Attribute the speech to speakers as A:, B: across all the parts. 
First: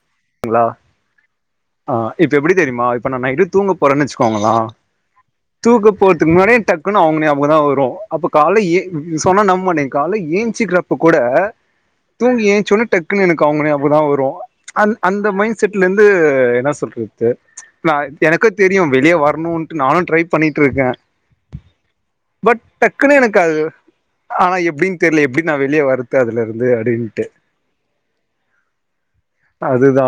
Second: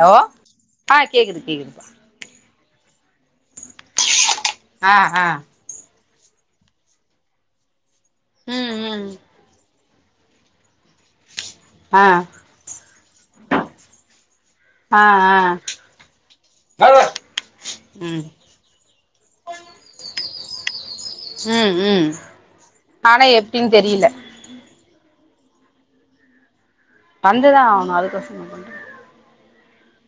A: hello
B: ங்களா
A: ஆ கேக்குது கேக்குதுப்பா
B: ஆ இப்ப எப்டி தெரிமா இப்ப நா நைட்டு தூங்க போறன் வச்சுக்கோங்களா
A: அ அ
B: தூக்கு போற்துக்கு முன்னாடியே டக்குனு அவ்ங்க நியாபகோ தா வரு அப்ப கால்ல
A: ம்
B: ஏ
A: ம்
B: சொன்னா நம்மாட்டிங்க கால்லே ஏஞ்சிக்கிறப்ப கூட
A: ஆ
B: தூங்கி ஏஞ்சோன டக்குனு எனக்கு அவங்க நியாபகோ தா வரு அந்
A: ஆ
B: அந்த
A: ஆ
B: மைண்ட் செட்ல இந்து என்ன சொல்றது நா
A: ம்
B: எனக்கு தெரியு வெளிய வரணுன்ட்டு நானு ட்ரை பண்ணிட்ருக்க
A: ம் ம்
B: பட் டக்குனு
A: ஆனா
B: எனக்கு அது
A: எப்டின்னு தெரியல
B: ஆனா எப்டின் தெர்ல எப்டி நா வெளிய வரது அதுல இருந்து அப்டின்
A: இதுதா நாலு பசங்க [unintelligible]
B: அதுதா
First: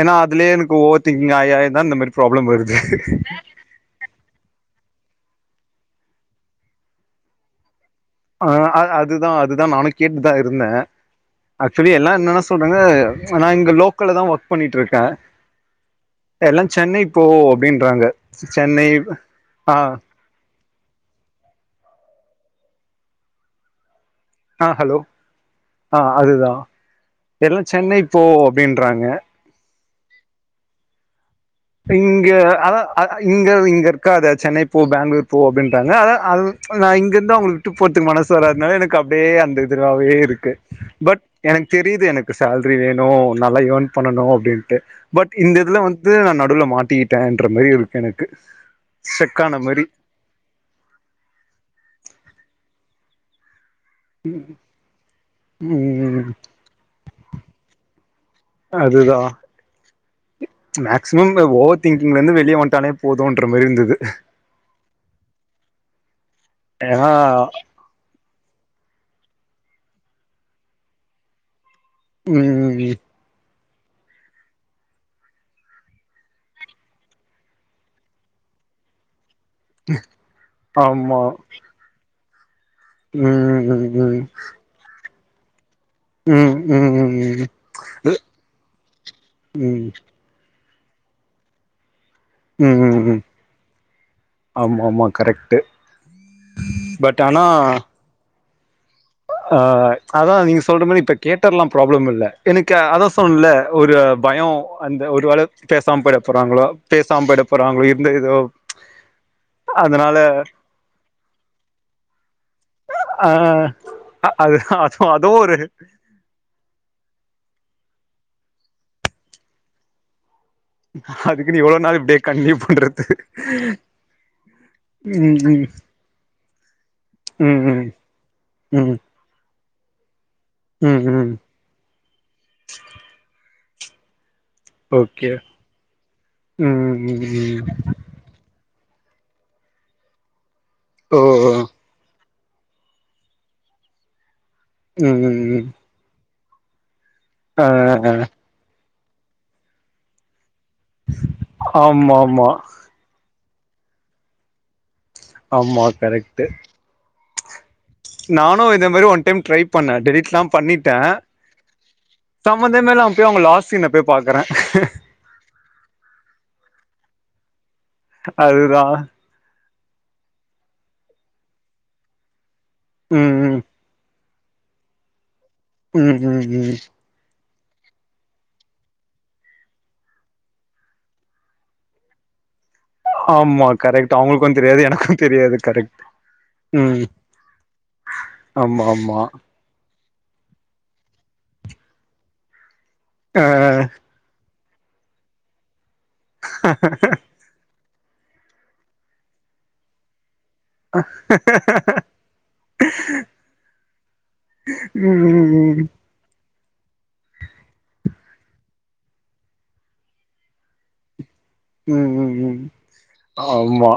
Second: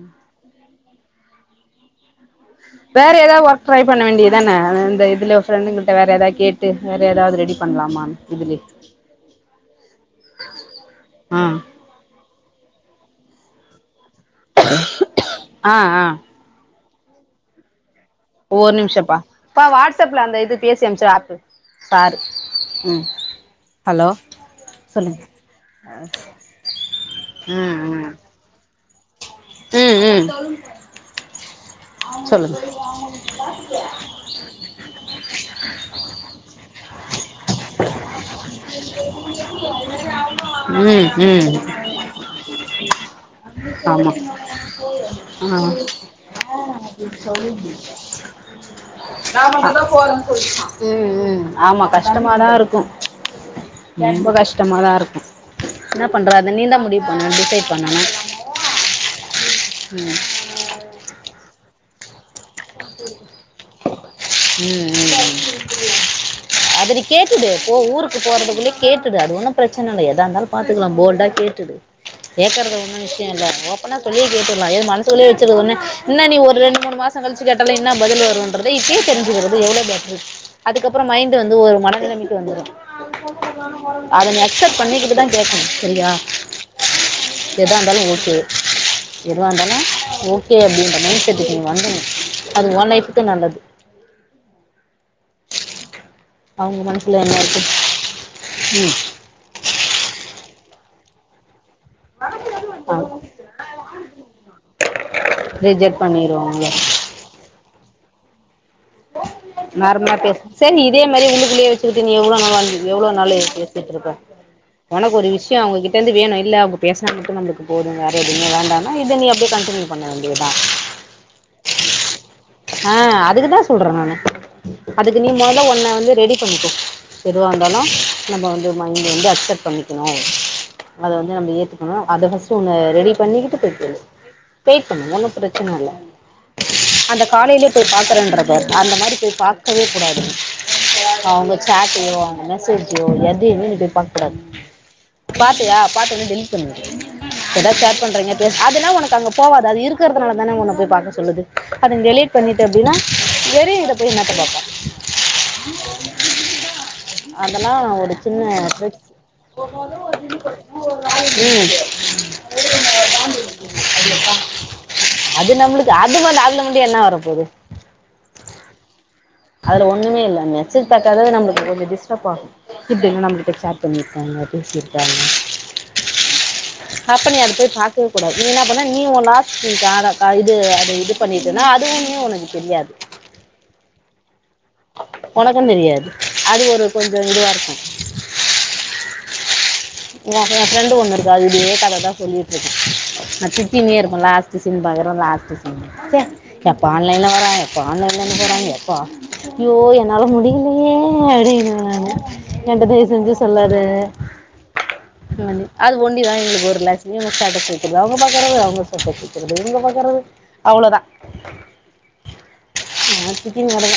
B: ஏனா அதுலயே எனக்கு ஓவர் திங்கிங் ஆயி ஆயிதா இந்த மாரி ப்ராப்ளம் வருது
A: வேற எதாவு ஒர்க் ட்ரை பண்ண வேண்டியதான இந்த இதுல ஃப்ரெண்டுகிட்ட வேற ஏதாது கேட்டு வேற ஏதாது ரெடி பண்லாமானு
B: ஆ ஆ அதுதா அதுதா நானு கேட்டுதா இருந்த
A: ஆ
B: சொரிய எல்லா என்னன்ன சொல்றாங்க நா இங்க லோக்கல்ல தா ஒர்க் பண்ணிட்ருக்க
A: ஆ ஆ
B: எல்லா சென்னை போ அப்டின்றாங்க
A: ஒரு
B: சென்னை
A: நிம்ஷம்பா கா
B: ஆ
A: வாட்ஸ்அப்ல அந்த இது பேசி அம்ச்ச ஆப்பு சாரு ம் ஹலோ
B: ஆ ஹலோ
A: சொல்லுங்க
B: ஆ அதுதா எல்லா
A: ம்
B: சென்னை
A: ம்
B: போ அப்டின்றாங்க
A: ம் ம்
B: இங்க
A: சொல்லுங்க
B: அதா அதா இங்க இங்க இருக்காத சென்னை போ பங்ளூர் போ அப்டின்றாங்க அனா அது நா இங்க இருந்தா அவுங்களுக்கு விட்டு போறதுக்கு மனசு வராத்னால எனக்கு அப்டியே அந்த இது ராவே இருக்கு
A: ம்
B: பட்
A: ம்
B: எனக்கு தெரியுது எனக்கு சேல்ரி வேணு நல்லா யேன்
A: ஆமா
B: பண்ணனு அப்டின்ட்டு பட்
A: ஆ
B: இந்த இதுல வந்து ந டுல மாட்டிக்கிட்டன்ற மாரி இருக்கு எனக்கு செக்கான மாரி
A: கொரங்கு போச்சா ம் ம் ஆமா கஷ்டமாதா இருக்கு ரொம்ப கஷ்டமா தா இருக்கு என்ன
B: ம்
A: பண்ற அத நீந் தா முடிவு பண்ணணு டிசைட் பண்ணணு
B: அதுதா
A: ம்
B: மேக்சிமம் ஓவர் திங்கிங்லந்து வெளிய வன்ட்டாலே போதுன்ற மாரி இருந்தது
A: ம் ம் அத நீ
B: ஏன்னா
A: கேட்டூடு இப்ப ஊருக் கு போறதுக்குள்ள கேட்டுடு அது ஒன்னு பிரச்சன இல்ல ஏதா இந்தாலு பாத்துக்லா போல்டா கேட்டுடு கேக்கறது
B: ம்
A: ஒன்னு சன இல்ல ஓப்பனா சொல்லியே கேட்டர்லா ஏது மனசுகுள்யே வச்சது ஒன்னு இன்ன நீ ஒரு ரெண்டு மூண் மாசோ கழிச்சி கேட்டாலு என்னா பதிலு வருன் இப்பேயே தெரிஞ்சிக்கிறது எவ்ளோ பெட்டர் அதுக்கப்றோ
B: ஆமா
A: மைண்ட் வந்து ஒரு மன நெலமைக்கு வந்துரு
B: ம் ம் ம்
A: அத நீ அக்சப்ட் பண்ணிக்கிட்டு தா கேக்கனு செரியா
B: ம் ம் ம்
A: எதாந்தாலு ஓகே எதுவாந்தாலு
B: ம்
A: ஓ கே அப்டின்றத மைண்ட் செட்டுக்கு நீ வந்துர்னு
B: ம் ம் ம் ஆமா ஆமா கரெக்ட்டு
A: அவுங்க மனசுல என்ன இருக்கு ம்
B: ஆ அதா நீங்க சொல்ற மாரி இப்ப கேட்டர்லா ப்ராப்ளம் இல்ல எனக்கு
A: ஆ
B: அதா சொன்ல்ல ஒரு பயோ அந்த ஒரு அளவு
A: ரிஜெக்ட்
B: பேசாம போய்ட
A: பண்ணிடுவாங்க
B: போறாங்களோ பேசாம போய்ட போறாங்களோ இருந்தது எதோ
A: வேற மார் பேசு செரி இதே மாரி உள்ளுக்குள்ளேயே வச்சுக்கிட்டு நீ எவ்ளோ நாள் வாழ்ந்துடு எவ்ளோ
B: ஆ
A: நாளு பேசிட்ருப்ப
B: அது அது
A: ஒனக்கு ஒரு
B: அதுவு
A: விஷ்யோ அவுங்க கிட் டர்ந்து வேனு இல்ல அவுங்க பேசாமருக்கறது நம்ளுக்கு போது வேற எதுமே வேண்டனா இத நீ அப்டியே கன்டினியூ பண்ண வேண்டியத்தா
B: அதுக்குனு இவ்ளோ நாள் இப்டியே கண்டினியூ
A: ஆ
B: பண்றது
A: அதுக்கு தா சொல்ற நானு அதுக்கு நீ
B: ம்
A: மொத
B: ம்
A: உன்ன வந்து ரெடி
B: ம்
A: எதுவாந்தாலு
B: ம்
A: நம்ப வந்து
B: ம்
A: மைண்ட வந்து அக்சப்ட் பண்ணிக்கணு
B: ம்
A: அத
B: ம்
A: வந்து நம்ப ஏத்துக்கனு அத ஃபஸ்ட் உன்ன ரெடி பண்ணிக்கிட்டு போய் சொல்லு வெயிட் பண்ணு
B: ஓகே
A: ஒன்னு பிரச்சன இல்ல
B: ம் ம் ம்
A: காலையிலயே போய் பாக்குறன்ற பாரு அந்த மாரி போய் பாக்கவே கூடாது
B: ஓ
A: அவுங்க ஸ்டடையோ அந்த மெசேஜ்யோ எதையுமே நீ போய் பாக்க கூடாத்
B: ம் ம் ம்
A: பாத்தியா பாத்த ஒட்னே டெலிட் பண்ணிவிடு
B: ஆ
A: ஏதாது ஷேர் பண்றீங்க நேத்து அதுலா உனக்கு அங்க போவாது அது இருக்றதுனால தான உனக்கு பாக்க சொல்லுது அது
B: ஆமா
A: டெலீட்
B: ஆமா
A: பண்ணிட்ட அப்டினா வெரு இத போய் என்னாத்த பாப்ப
B: ஆமா கரெக்ட்டு
A: அதெல்லா ஒரு சின்ன
B: இதே மாரி
A: ட்ரிக்ஸ்
B: ஒன் டைம் ட்ரை பண்ணே டெலிட்லா பண்ணிட்டே
A: ம்
B: சம்மந்தமே இல்லாம் போய் அவங்க லாஸ்ட் சீன போய் பாக்கற
A: அது நம்முளுக்கு அது வந்து அதுல வந்து என்ன வர போது
B: அதுதா
A: அதல ஒன்னுமே இல்ல மெசேஜ் பாக்காத நம்மளுக்கு கொஞ்சோ டிஸ்டப் ஆகு இப்டியெல்லா
B: ம்
A: நம்ம கிட்ட
B: ம்
A: சேர் பண்ணிர்க்காங்க பேசிர்க்காங்க
B: ம் ம் ம்
A: அப்ப நீ அத போய் பாக்கவே கூடாது நீ என்னா பண்ண நீ ஓ லாஸ் இந்த ஆதார்க்கா இது அது இது பண்ணிதுன்னா அதுவுமே ஒனக்கு தெரியாது
B: ஆம்மா கரெக்ட் அவங்களுக்கு தெரியாது எனக்கு தெரியாது
A: உனக்கும்
B: கரெக்ட்
A: அது ஒரு
B: ம்
A: கொஞ்சம் இதுவாக இருக்கும்
B: ஆம்மா ஆம்மா
A: என் ப்ரெண்டு ஒண்ணுருக்கு அது இதே கததான் சொல்லிட் ருக்கு நா
B: ஆ
A: திட்டின்னே இருப்பே லாஸ் சி சின் பகரொ லாஸ்ட்டு சீனு ச்ச கப்பா ஆன்லைனல வர ப்ப ஆன்லைன்லன்னு போறாங்க எப்ப ஆஃப் யோ என்னால முடியிலயே அப்டின்ன நானு என்ட தய்வு செஞ்சு சொல்லாத
B: ம்
A: னோனி
B: ம் ம்
A: அதுவ் ஒண்டிதா எங்ளுக் ஒரு ரிலாக்ஸ் இவுங்க ஸ்டேட்டஸ் வைக்கில்யா அவுங்க பாக்கறது அவுங்க ஸ்டேட்டஸ் வக்றது இவுங்க பாக்றது அவ்ளோதா
B: உம் உம் உம் ஆம்மா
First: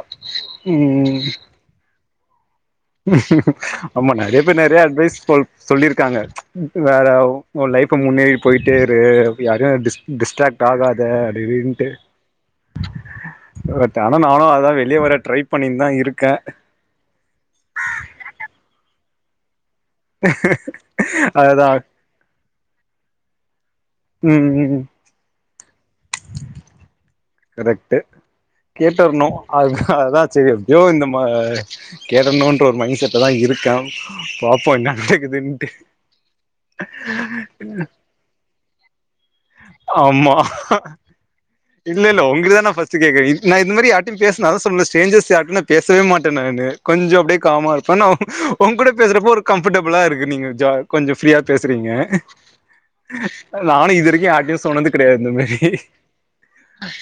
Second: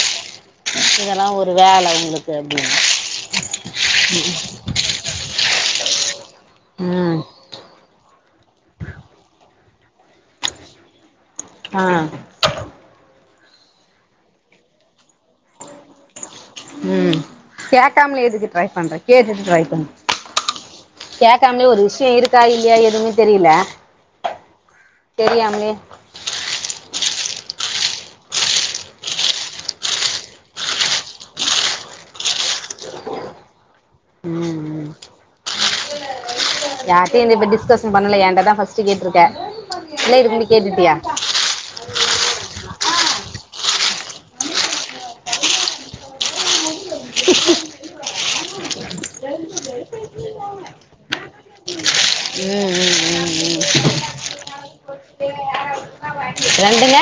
B: உம் உம்
A: வேல உங்ளுக் [unintelligible]
B: அம்மா நறைய பேர் நறைய அட்வைஸ் சொல் சொல்லிருக்காங்க வேற
A: ம்
B: ஒ லைஃப்ப முன்னேறி பொய்ட்டேரு யாரு டிஸ் டிஸ்ட்ராக்ட் ஆகாத அப்டின்டு
A: ஆ
B: பட் ஆனா நானு அதா வெளிய வர ட்ரை பண்ணின் தா இருக்க
A: ம் கேக்காம்லே ஏதுக்கு ட்ரை பண்ற கேட்டுட்டு ட்ரை பண்ணு கேக்காம்லே
B: அதுதா
A: ஒரு விஷ்யோ இருக்கா இல்யா எதுமே தெரில
B: ம் ம்
A: தெரியாம்லே
B: கரெக்டு கேட்டர்ணு அ அதா செரி எப்டியோ இந்த ம கேட்டர்ணுன்ற ஒரு மைண்ட் செட்ட தா இருக்க பாப்போ என்ன நடக்குதுன்ட்டு
A: யார்டியு இந்த ப்ப டிஸ்கஷன் பண்ணல என்டதா ஃபர்ஸ்ட்டு கேட்ருக்க இல்ல இதுக்
B: ஆமா
A: முந்தி கேட்டிட்பியா
B: இல்ல இல்ல ஒங்ளுதா நா ஃபஸ்ட்டு கேக்க நா இந்த மாரி யார்டியு பேஸ்னா அத சொல்ற ஸ்டேஜர்ஸ் யார்டயு நா பேசவே மாட்ட நானு கொஞ்சொ அப்டே காம்மா இருப்ப நா ஒங்கூட பேசுறப்ப ஒரு கம்ஃபடப்புள்ளா இருக்கு நீங்க ஜா கொஞ்சொ ஃப்ரீயா பேசுறீங்க
A: ம் ம் ம் ம்
B: நானு இதுவரைக்கு யார்டையும் சொன்னது கடையாது இந்த மாரி
A: ரெண்டுங்க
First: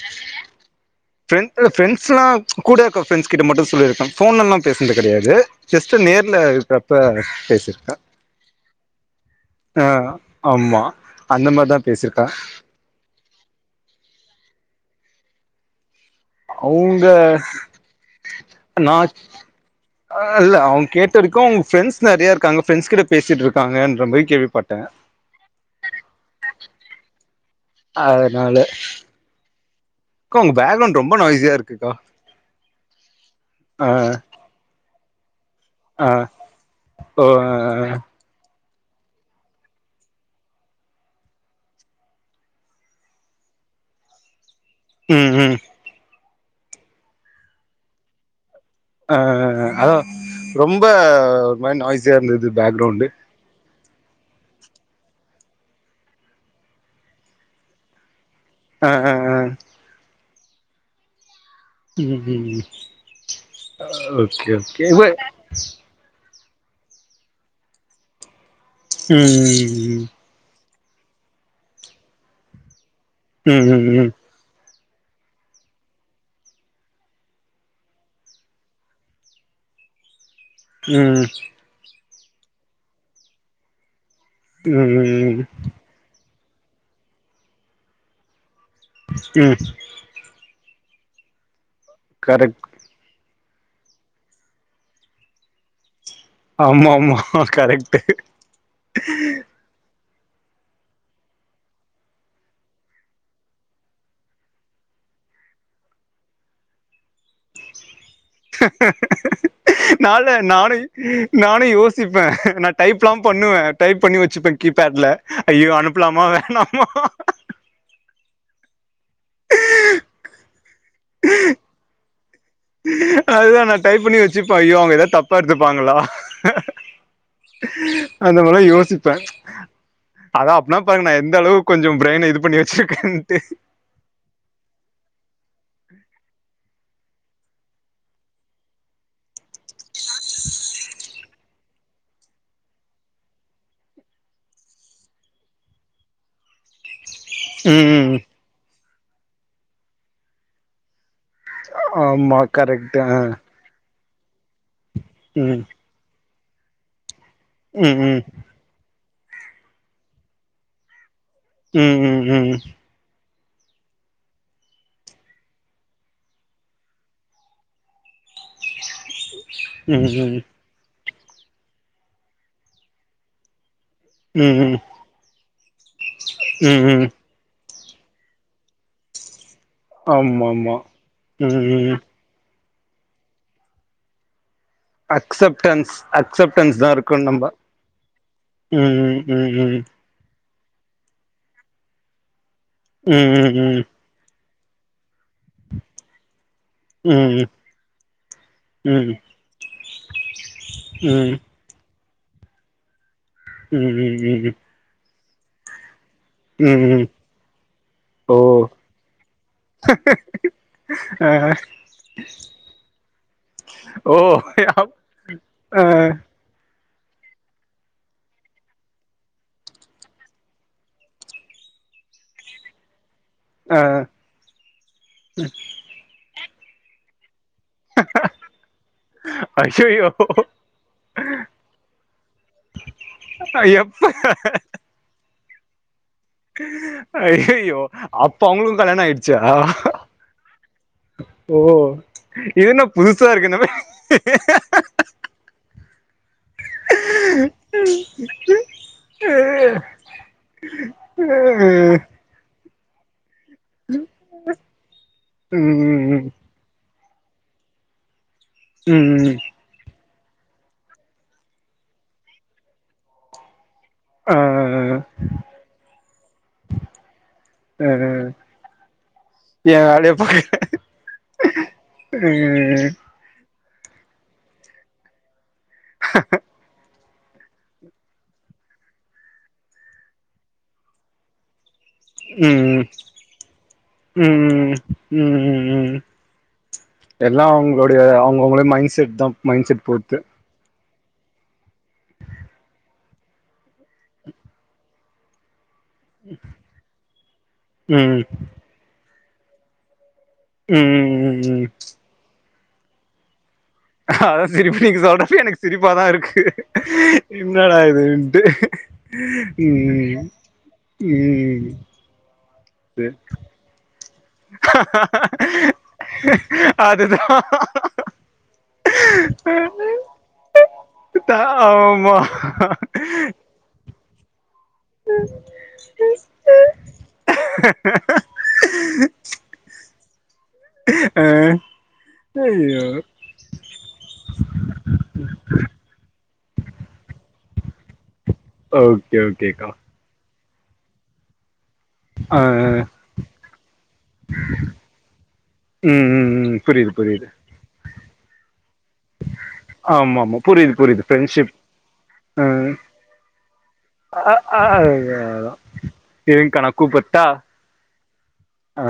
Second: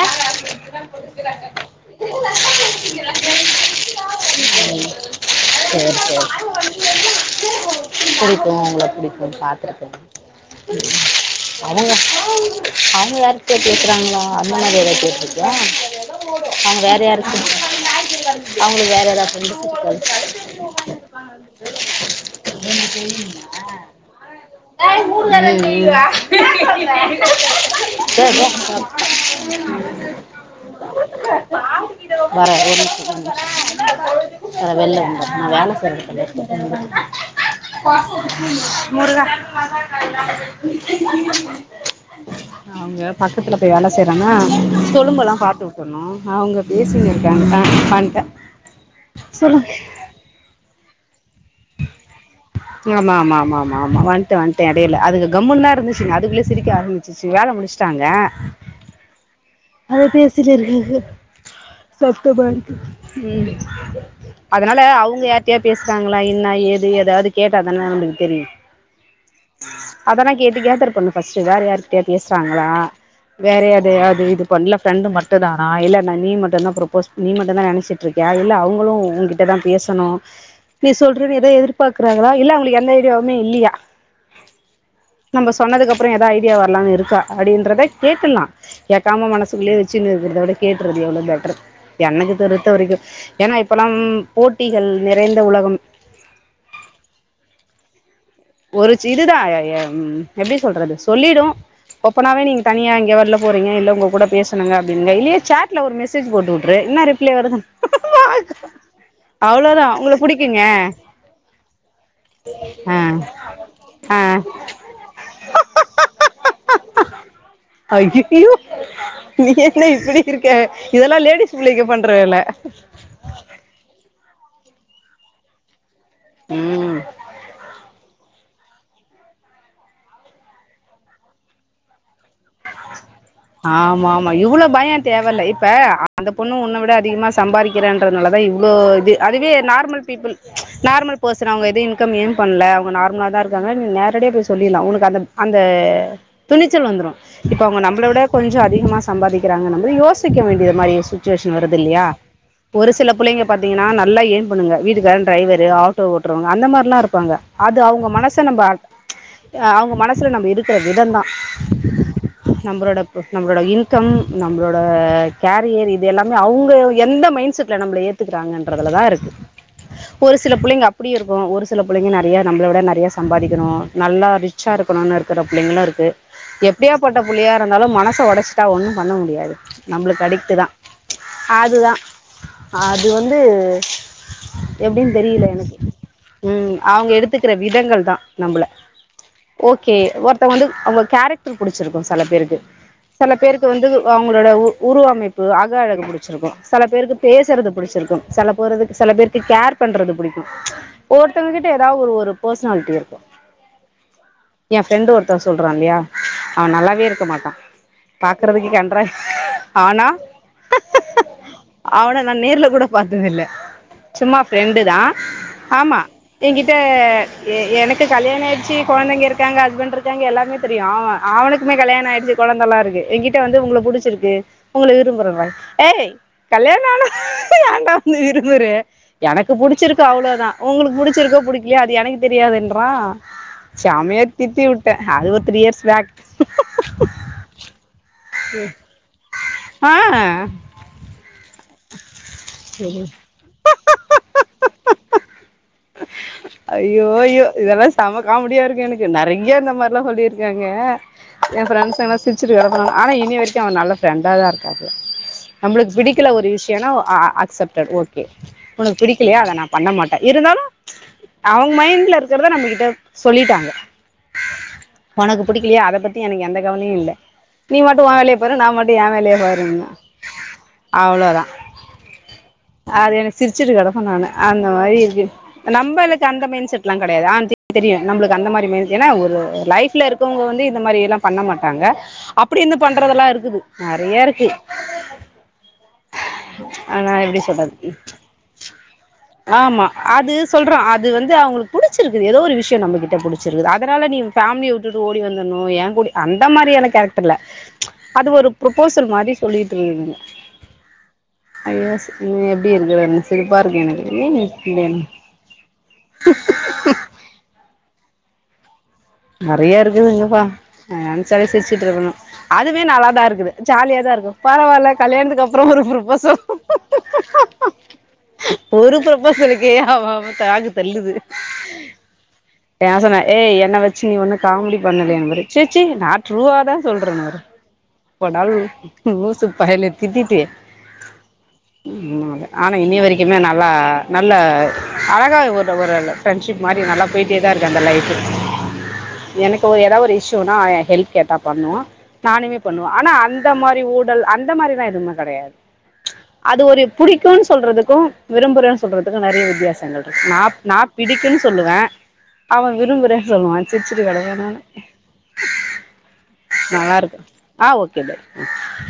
B: பிரண் ட்டு பிரெண்ட்ஸ்ல்லா கூட இருக்க பிரெண்டஸ் கிட்ட மட்டு சொல்லிருக்க ஃபோன்ல்லா பேசுன்து கெடையாது
A: சேரி
B: ஜஸ்ட்டு
A: சேரி
B: நேர்ல இர்க்றப்ப பேசிர்க்கா
A: புடிக்கு உங்ள புடிக்கு பாத்துருக்க
B: ஆமா அந்த மாரிதா
A: அவுங்க
B: பேசிருக்கே
A: அவுங்க யார்டியா பேசுறாங்ளா அந்த மாரி எதா கேட்ருக்யா
B: அவுங்க
A: அவங்களுக்கு
B: நா
A: வேற ஏதாவது ஃப்ரெண்ட்ஸ் இருக்காது
B: அ இல்ல அவுங்
A: சரி
B: கேட்ருக்கு ஃபிரெண்ட்ஸ் நற்யஇர் காங்க ஃரெண்ட்ஸ் கிட்ட பேசிட் ருக்காகன்ற மாரி கேள்விப்பட்ட
A: ம் ம்
B: அதனால அக்கா உங்க பேக்ரவுண்ட் ரொம்ப நாய்ஸியா இருக்குக்கா
A: வர ஒரு நிம்ஷ நிம்
B: ஆ
A: அத வெள்ள வந்துர்ர நா வேல செய்ற
B: ஆ
A: எடத்துல
B: ஓ
A: [inaudible] முருகா [inaudible] அவுங்க பக்கத்ல போய் வேல செய்றனா
B: ம்
A: தொலும்பல்லா
B: ம்
A: பாத்து வுட்டுன்ணு அவுங்க பேசின் இருக்காங்க அ பன்ட்ட
B: அ அ அதா ரொம்ப ஒரு மாரி நாய்ஸியா இருந்தது பேக்
A: ம் அம்மா அம்மா அம்மா அம் ஆம்மா வண்டெ வண்டே எடைல அதுங்க கம்முன்னுதா இருந்துச்சிங்க அதுக்குள்ள சிரிக்க ஆரம்பிச்சுருச்சி வேல முடிச்டாங்க
B: அ அ அ
A: அத பேசிட்டு இருக்கிங்க சோ
B: ம்
A: இப்பதா
B: ம்
A: ம்
B: ஓகே
A: அதனால
B: ஓகே இவ
A: அவுங்க யார் தியா பேசுறாங்ளா என்னா ஏது எதாது கேட்டாதான நம்பளுக் தெரியு
B: ம் ம்
A: அதனா கேட்டு கேதர் பண்ணு ஃபஸ்ட்டு வேற் யார்கிட்டயாது பேஸ்றாங்ளா வேற
B: ம் ம்
A: எதயாது இது இப்ப ஒன்ல ஃப்ரெண்டு மட்டு தானா இல்லன நீ மட்டு் தா புரப்போஸ் நீ மட்டு தா நனச்சிட் இருக்கியா இல்ல அவுங்ளு உங்கிட்ட தா பேசணு நீ
B: ம்
A: சொல்றது எது எதிர்பாக்குறாங்ளா இல்ல அவுங்ளுக் எந்த ஐடியாவுமே இல்லியா
B: ம் ம்
A: நம்ப சொன்னதுக்கப்றோ எதா ஐடியா வர்லான் இருக்கா அப்டின்றத கேட்டுர்லா எட் தாம
B: ம்
A: மனசுக்குள்ளே வச்சின் இருக்றத விட கேட்டுறது எவ்ளோ பெட்டர் என்னக்
B: கரெக்ட்
A: பொருத்த வரைக்கு ஏன்னா இப்பல்லாம் போட்டிகள் நிறைந்த உலகம்
B: ஆமா ஆமா கரெக்ட்டு
A: ஒரு சி இதுதா எப்படி சொல்றது சொல்லிடு ஒப்பனாவே நீங்க தனியா இங்கியோ வரல போறீங்க இல்ல உங்க கூட பேசனுங்க அப்டின்ங்க இல்லய சாட்ல ஒரு மெசேஜ் போட்டு உற்று இன்னாரு கீழ இறங்
B: [inaudible] நாளு நானு நானு யோசிப்பே நா
A: ஆ
B: டைப்பல்லா பண் ணுவே டைப்
A: ஆ
B: பண்ணி வச்சுப்பே கீப்பேட்ல ஐயோ அனுப்பலாமா வேணாமா
A: அய்யயோ நீ என்ன இப்படி இருக்க இதெல்லா லேடிஸ் பிள்ளைக பண்ற வேல
B: அதுதா நா டைப் பண்ணி வச்சுப்ப ஐயோ அவங்க எதாவது தப்பா எடுத்துப்பாங்களா
A: ம்
B: அந்த மார்லா யோசிப்பே அதா அப்னா பாருங்க நா எந்த அளவுக் கொஞ்சம் பிரெயின இது பண்ணி வச்சிருக்கேன்ட்டு
A: ஆமா ஆமா இவ்வளோ பய தேவ இல்ல இப்ப அந்த பொண்ணு உன்ன விட அதிகமா சம்பாரிக் கிறன்றனால தா இவ்ளோ இது அதுவே நார்மல் பீபிள் நார்மல் பர்சன் அவங்க எதயு க்கம் ஏன் பண்ல அவங்க நார்மலா தா இருக்காங்க நீ நேரடியே போய் சொல்லிற்லா உனக்கு அந்த அந்த துணிச்சல் வந்துரு இப்ப அவங்க நம்பள
B: ம் ம்
A: விட கொஞ்சோ அதிகமா சம்பாறிக்கிறாங்கனப்போ யோசிக்க வேண்டியது மாரி சு ச்சுவேஷன் வருது இல்லையா
B: ஆமா
A: ஒரு
B: கரெக்ட்
A: சில
B: ஆ
A: புள்ளைங்க பாத்தீங்கன்னா நல்லா ஏன் பண்ணுங்க வீட்டுக்காரன்
B: ம்
A: டிரைவர் ஆட்டோ ஓட்டுறவங்க அந்த மார்ல்லா இருப்பாங்க அது
B: ம்
A: அவங்க
B: ம்
A: மனச நம்ப அவங்க மனசுல நம்ப இருக்கிற விதந்தா
B: ம் ம் ம் ம்
A: நம்பளோட நம்மளோட இன்கம் நம்மளோட கேரியர் இது எல்லாமே அவங்க எந்த மைண்ட் செட்ல நம்பள ஏத் துக்கிறாங்கன்றதுல தா இருக்கு
B: ம்
A: ஒரு சில புள்ளைங்க அப் புடியு இருக்கு ஒரு சில புள்ளைங்க நறையா நம்மள விட நறையா சம்பாதிக்கணு நல்லா ரிச்சா
B: ம் ம்
A: இருக்கணுன் இரு க்கற பிள்ளைங்களு இருக்கு
B: ம்
A: எப்படியா
B: ம்
A: பட்ட புள்ளையா இருந்தாலு மனச ஒடஸ்ட்டா ஒண்ணு பண்ண முடியாது நம்பளுக்
B: ஆமா
A: அடிட்டு தா
B: ஆமா ம்
A: அதுதா
B: ம்
A: அது வந்து எப்டின் தெரியல எனக்கு
B: அக்செப்டன்ஸ்
A: ம்
B: அக்செப்டன்ஸ் தா
A: அவங்க
B: இருக்கணு நம்ப
A: எடுத்துக்கிற விதங்கள் தா நம்மள
B: ம் ம் ம்
A: ஓகே கே ஒருத்த வந்து அவங்க கேரக்டர் புடிச்சிருக்கு செல பேருக்கு
B: ம் ம்
A: செல
B: ம் ம் ம் ம் ம் ம்
A: பேருக்கு வந்து எ அவங்களோட உரு உருவ அமைப்பு அக அழக புடு ச்சிருக்கு செல பேருக்கு பேசுறது பிடிச்சிருக்கு செல பேருக்கு செல பேர்க்கு கேர் பண்றது புடிக்கு ஒருத்தங் கிட்ட எதாவது ஒரு பர்சனால்ட்டி இருக்கு
B: ம் ம் ம் ம்
A: என் ஃப்ரெண்டு ஒருத்தர் சொல்றா இல்லையா அவ
B: ம் ம் ம்
A: நல்லாவே இருக்க மாட்டா
B: ஓ
A: பாக்றதுக்கு கண்றா ஆனா
B: ஆ
A: அவன நா நேர்ல கூட பாத்ததேல்ல
B: ஓ
A: சும்மா ஃப்ரெண்டு தான்
B: ஆ
A: ஆமா என்கிட்ட எ எனக்கு கல்யாணம் ஆயடுச்சு கொழந்தைங்க இருக்காங்க ஹஸ்பண்ட் இருக்காங்க எல்லாமே தெ ரியு அவன் அவனுக்குமே கல்யாணம் ஆயிடுச்சு கொழந்தைல்லாம் இருக்கு எங்கிட் ட வந்து உங்கள
B: ஆ
A: புடிச்சிருக்கு உங்கள விரும்புற நா ஏய் கல்யாணம் ஆன ஏண்டா நீ விரும்புற எனக்கு
B: ஐயையோ
A: புடிச்சிருக்கு அவ்வளோதான் உங்களுக்கு புடிச்சிருக்கோ புடிக்கலையா அது எனக்கு தெரியாதுன்றா
B: எப்ப
A: சமையா திட்டி விட்டன் அது ஒரு த்ரீ இயர்ஸ் பேக்
B: ஐயோயோ அப்ப அவுங்களுக்கு கல்யாணம் ஆயிடுச்சா
A: ஆ
B: ஓ இதுன புதுசா இருக்குனமே
A: ஐயோ ஐயோ இதெல்லாம் செம காமெடியா இருக்கு எனக் கு நிறைய இந்த மாதிரிலாம் சொல்லியிருக்காங்க என் ஃப்ரண்ட்ஸ் எல்லாம் சிரிச்சுட்டு கெட்க்காங்க ஆனா இனி வரைக் கு அவர் நல்ல ஃப்ரெண்டா தான் இருக்காப்புல நம்மளுக்கு
B: ம்
A: பிடிக்கல ஒரு விஷ யொ அ அ அக்சப்டட் ஓகே உனக்கு
B: ம்
A: பிடிக்கலையா அத நா பண்ண மாட்டேன் இருந்தாலும் அவுங்க மைண்ட்ல இருக்கிறத நம்மகிட்ட சொல்லிட்டாங்க
B: ஆ ஆ
A: உனக்கு பிடிக்கலையா அத பத்தி எனக்கு எந்த கவலையும் இல்ல நீ மட்டு ஒ
B: என்
A: வேலய பாரு நா மட்டு எ வேலய பாரும்பா அவ்ளோதா
B: அ
A: அது எனக்கு சிரிச்சுட்டு கெடப்பே நானு அந்த மாரி இருக்கு நம்மளுக்கு அந்த மெய்ன் செட்லா கெடயாது ஆனந்திக் தெரியும் நம்மளுக்கு அந்த மாரி ம ஏன்னா ஒரு லைஃப்ல இருக்கவங்க வந்து இந்த மாரியல்லா பண்ண மாட்டாங்க அப்டி இருந்து
B: ம்
A: பண்றதெல்லா இருக்கு நெறய இருக்கு
B: உம் உம் உம்
A: ஆனா எப்டி
B: எல்லா
A: சொல்றது
B: அவுங்களுடைய அவுங்க அவுங்களுக் மைண்ட் செட்தா மைண்ட்
A: ஆமா
B: செட் பொறுத்து
A: அது சொல்றோ அது வந்து அவுங்களுக்கு புடுச்சிருக்குது ஏதோ ஒரு விஷயம் நம்ம கிட்ட புடுச்சிருக்குது அதனால நீ ஃபேமிலிய வுட்டுட்டு ஓடி வந்துர்னு என் கூடே அந்த மாரியான கேரக்டர்ல
B: ம்
A: அது ஒரு ப்ரொப்போசல் மாரி சொல்லிட்டு இருந்ததுங்
B: ம் ம்
A: ஐயஸ் நீ எப்டி இருக்குறேனு சிரிப்பா இருக்கு எனக்கு
B: அ சிரிப்பு நீங்க சொல்றப்ப எனக்கு சிரிப்பா தா இருக்கு இன்னடா இதுன்ட்டு
A: நெறய
B: ம்
A: இருக்குதுங்கப்பா நெனச்சாலே
B: ம்
A: சிருச்சிட்டு இருக்கணு அதுவே
B: சரி
A: நல்லா தா இருக்குது ஜாலியா தா இருக்கும் பரவால்ல கல்யாணத்துக்கு அப்புற ஒரு ப்ரோபோசல்
B: அதுதா
A: ஒரு ப்ரோசனுக்கே அவ அவ நாக்கு தள்ளுது
B: தா ஆமா
A: ஏ சொன்ன ஏய் என்ன வச்சு நீ ஒண்ணு காமெடி பண்ணலயே பாரு சிசி நா ட்ரூவா தா சொல்றேன்வாரு போடா லூசு பயலேனு திட்டிட்டு
B: அ
A: ம் ஆனா
B: ஐயோ
A: இனி வரைக்குமே நல்லா நல்ல அழகா ஒரு ஒரு அழ ஃப்ரெண்ஷிப் மாரி நல்லா போய் டேதா இருக்கு அந்த லைஃப்
B: ஓ
A: எனக்கு ஒரு ஏதா ஒரு இஷ்யூனா அவன் ஹெல்ப் கேட்டா பண்ணுவா
B: ஆ
A: நானுமே பண்ணுவே ஆனா அந்த மாரி ஊடல் அந்த மாரி தா எதுவுமே கெடயாது
B: ம் ம் ம்
A: அது ஒரு
B: புரியுது புரியுது
A: புடிக்கு சொல்றதுக்கு விரும்புற சொல்றதுக்கு நெறய வித்தியாசங்கள்
B: ஆமா
A: இருக்கு
B: ஆமா
A: நா
B: புரியுது
A: நா
B: புரியுது
A: பிடிக்கும்னு
B: ஃப்ரெண்ட்ஷிப்
A: சொல்லுவே அவ
B: ம்
A: விரும்புறே சொல்லுவா சிருச்சுட்டு கெடப்பே
B: அ
A: நானு
B: அ அதா இருங்கா நா
A: நல்லா இருக்கு
B: கூப்பட்டா
A: ஆ ஓகே பை
B: ஆ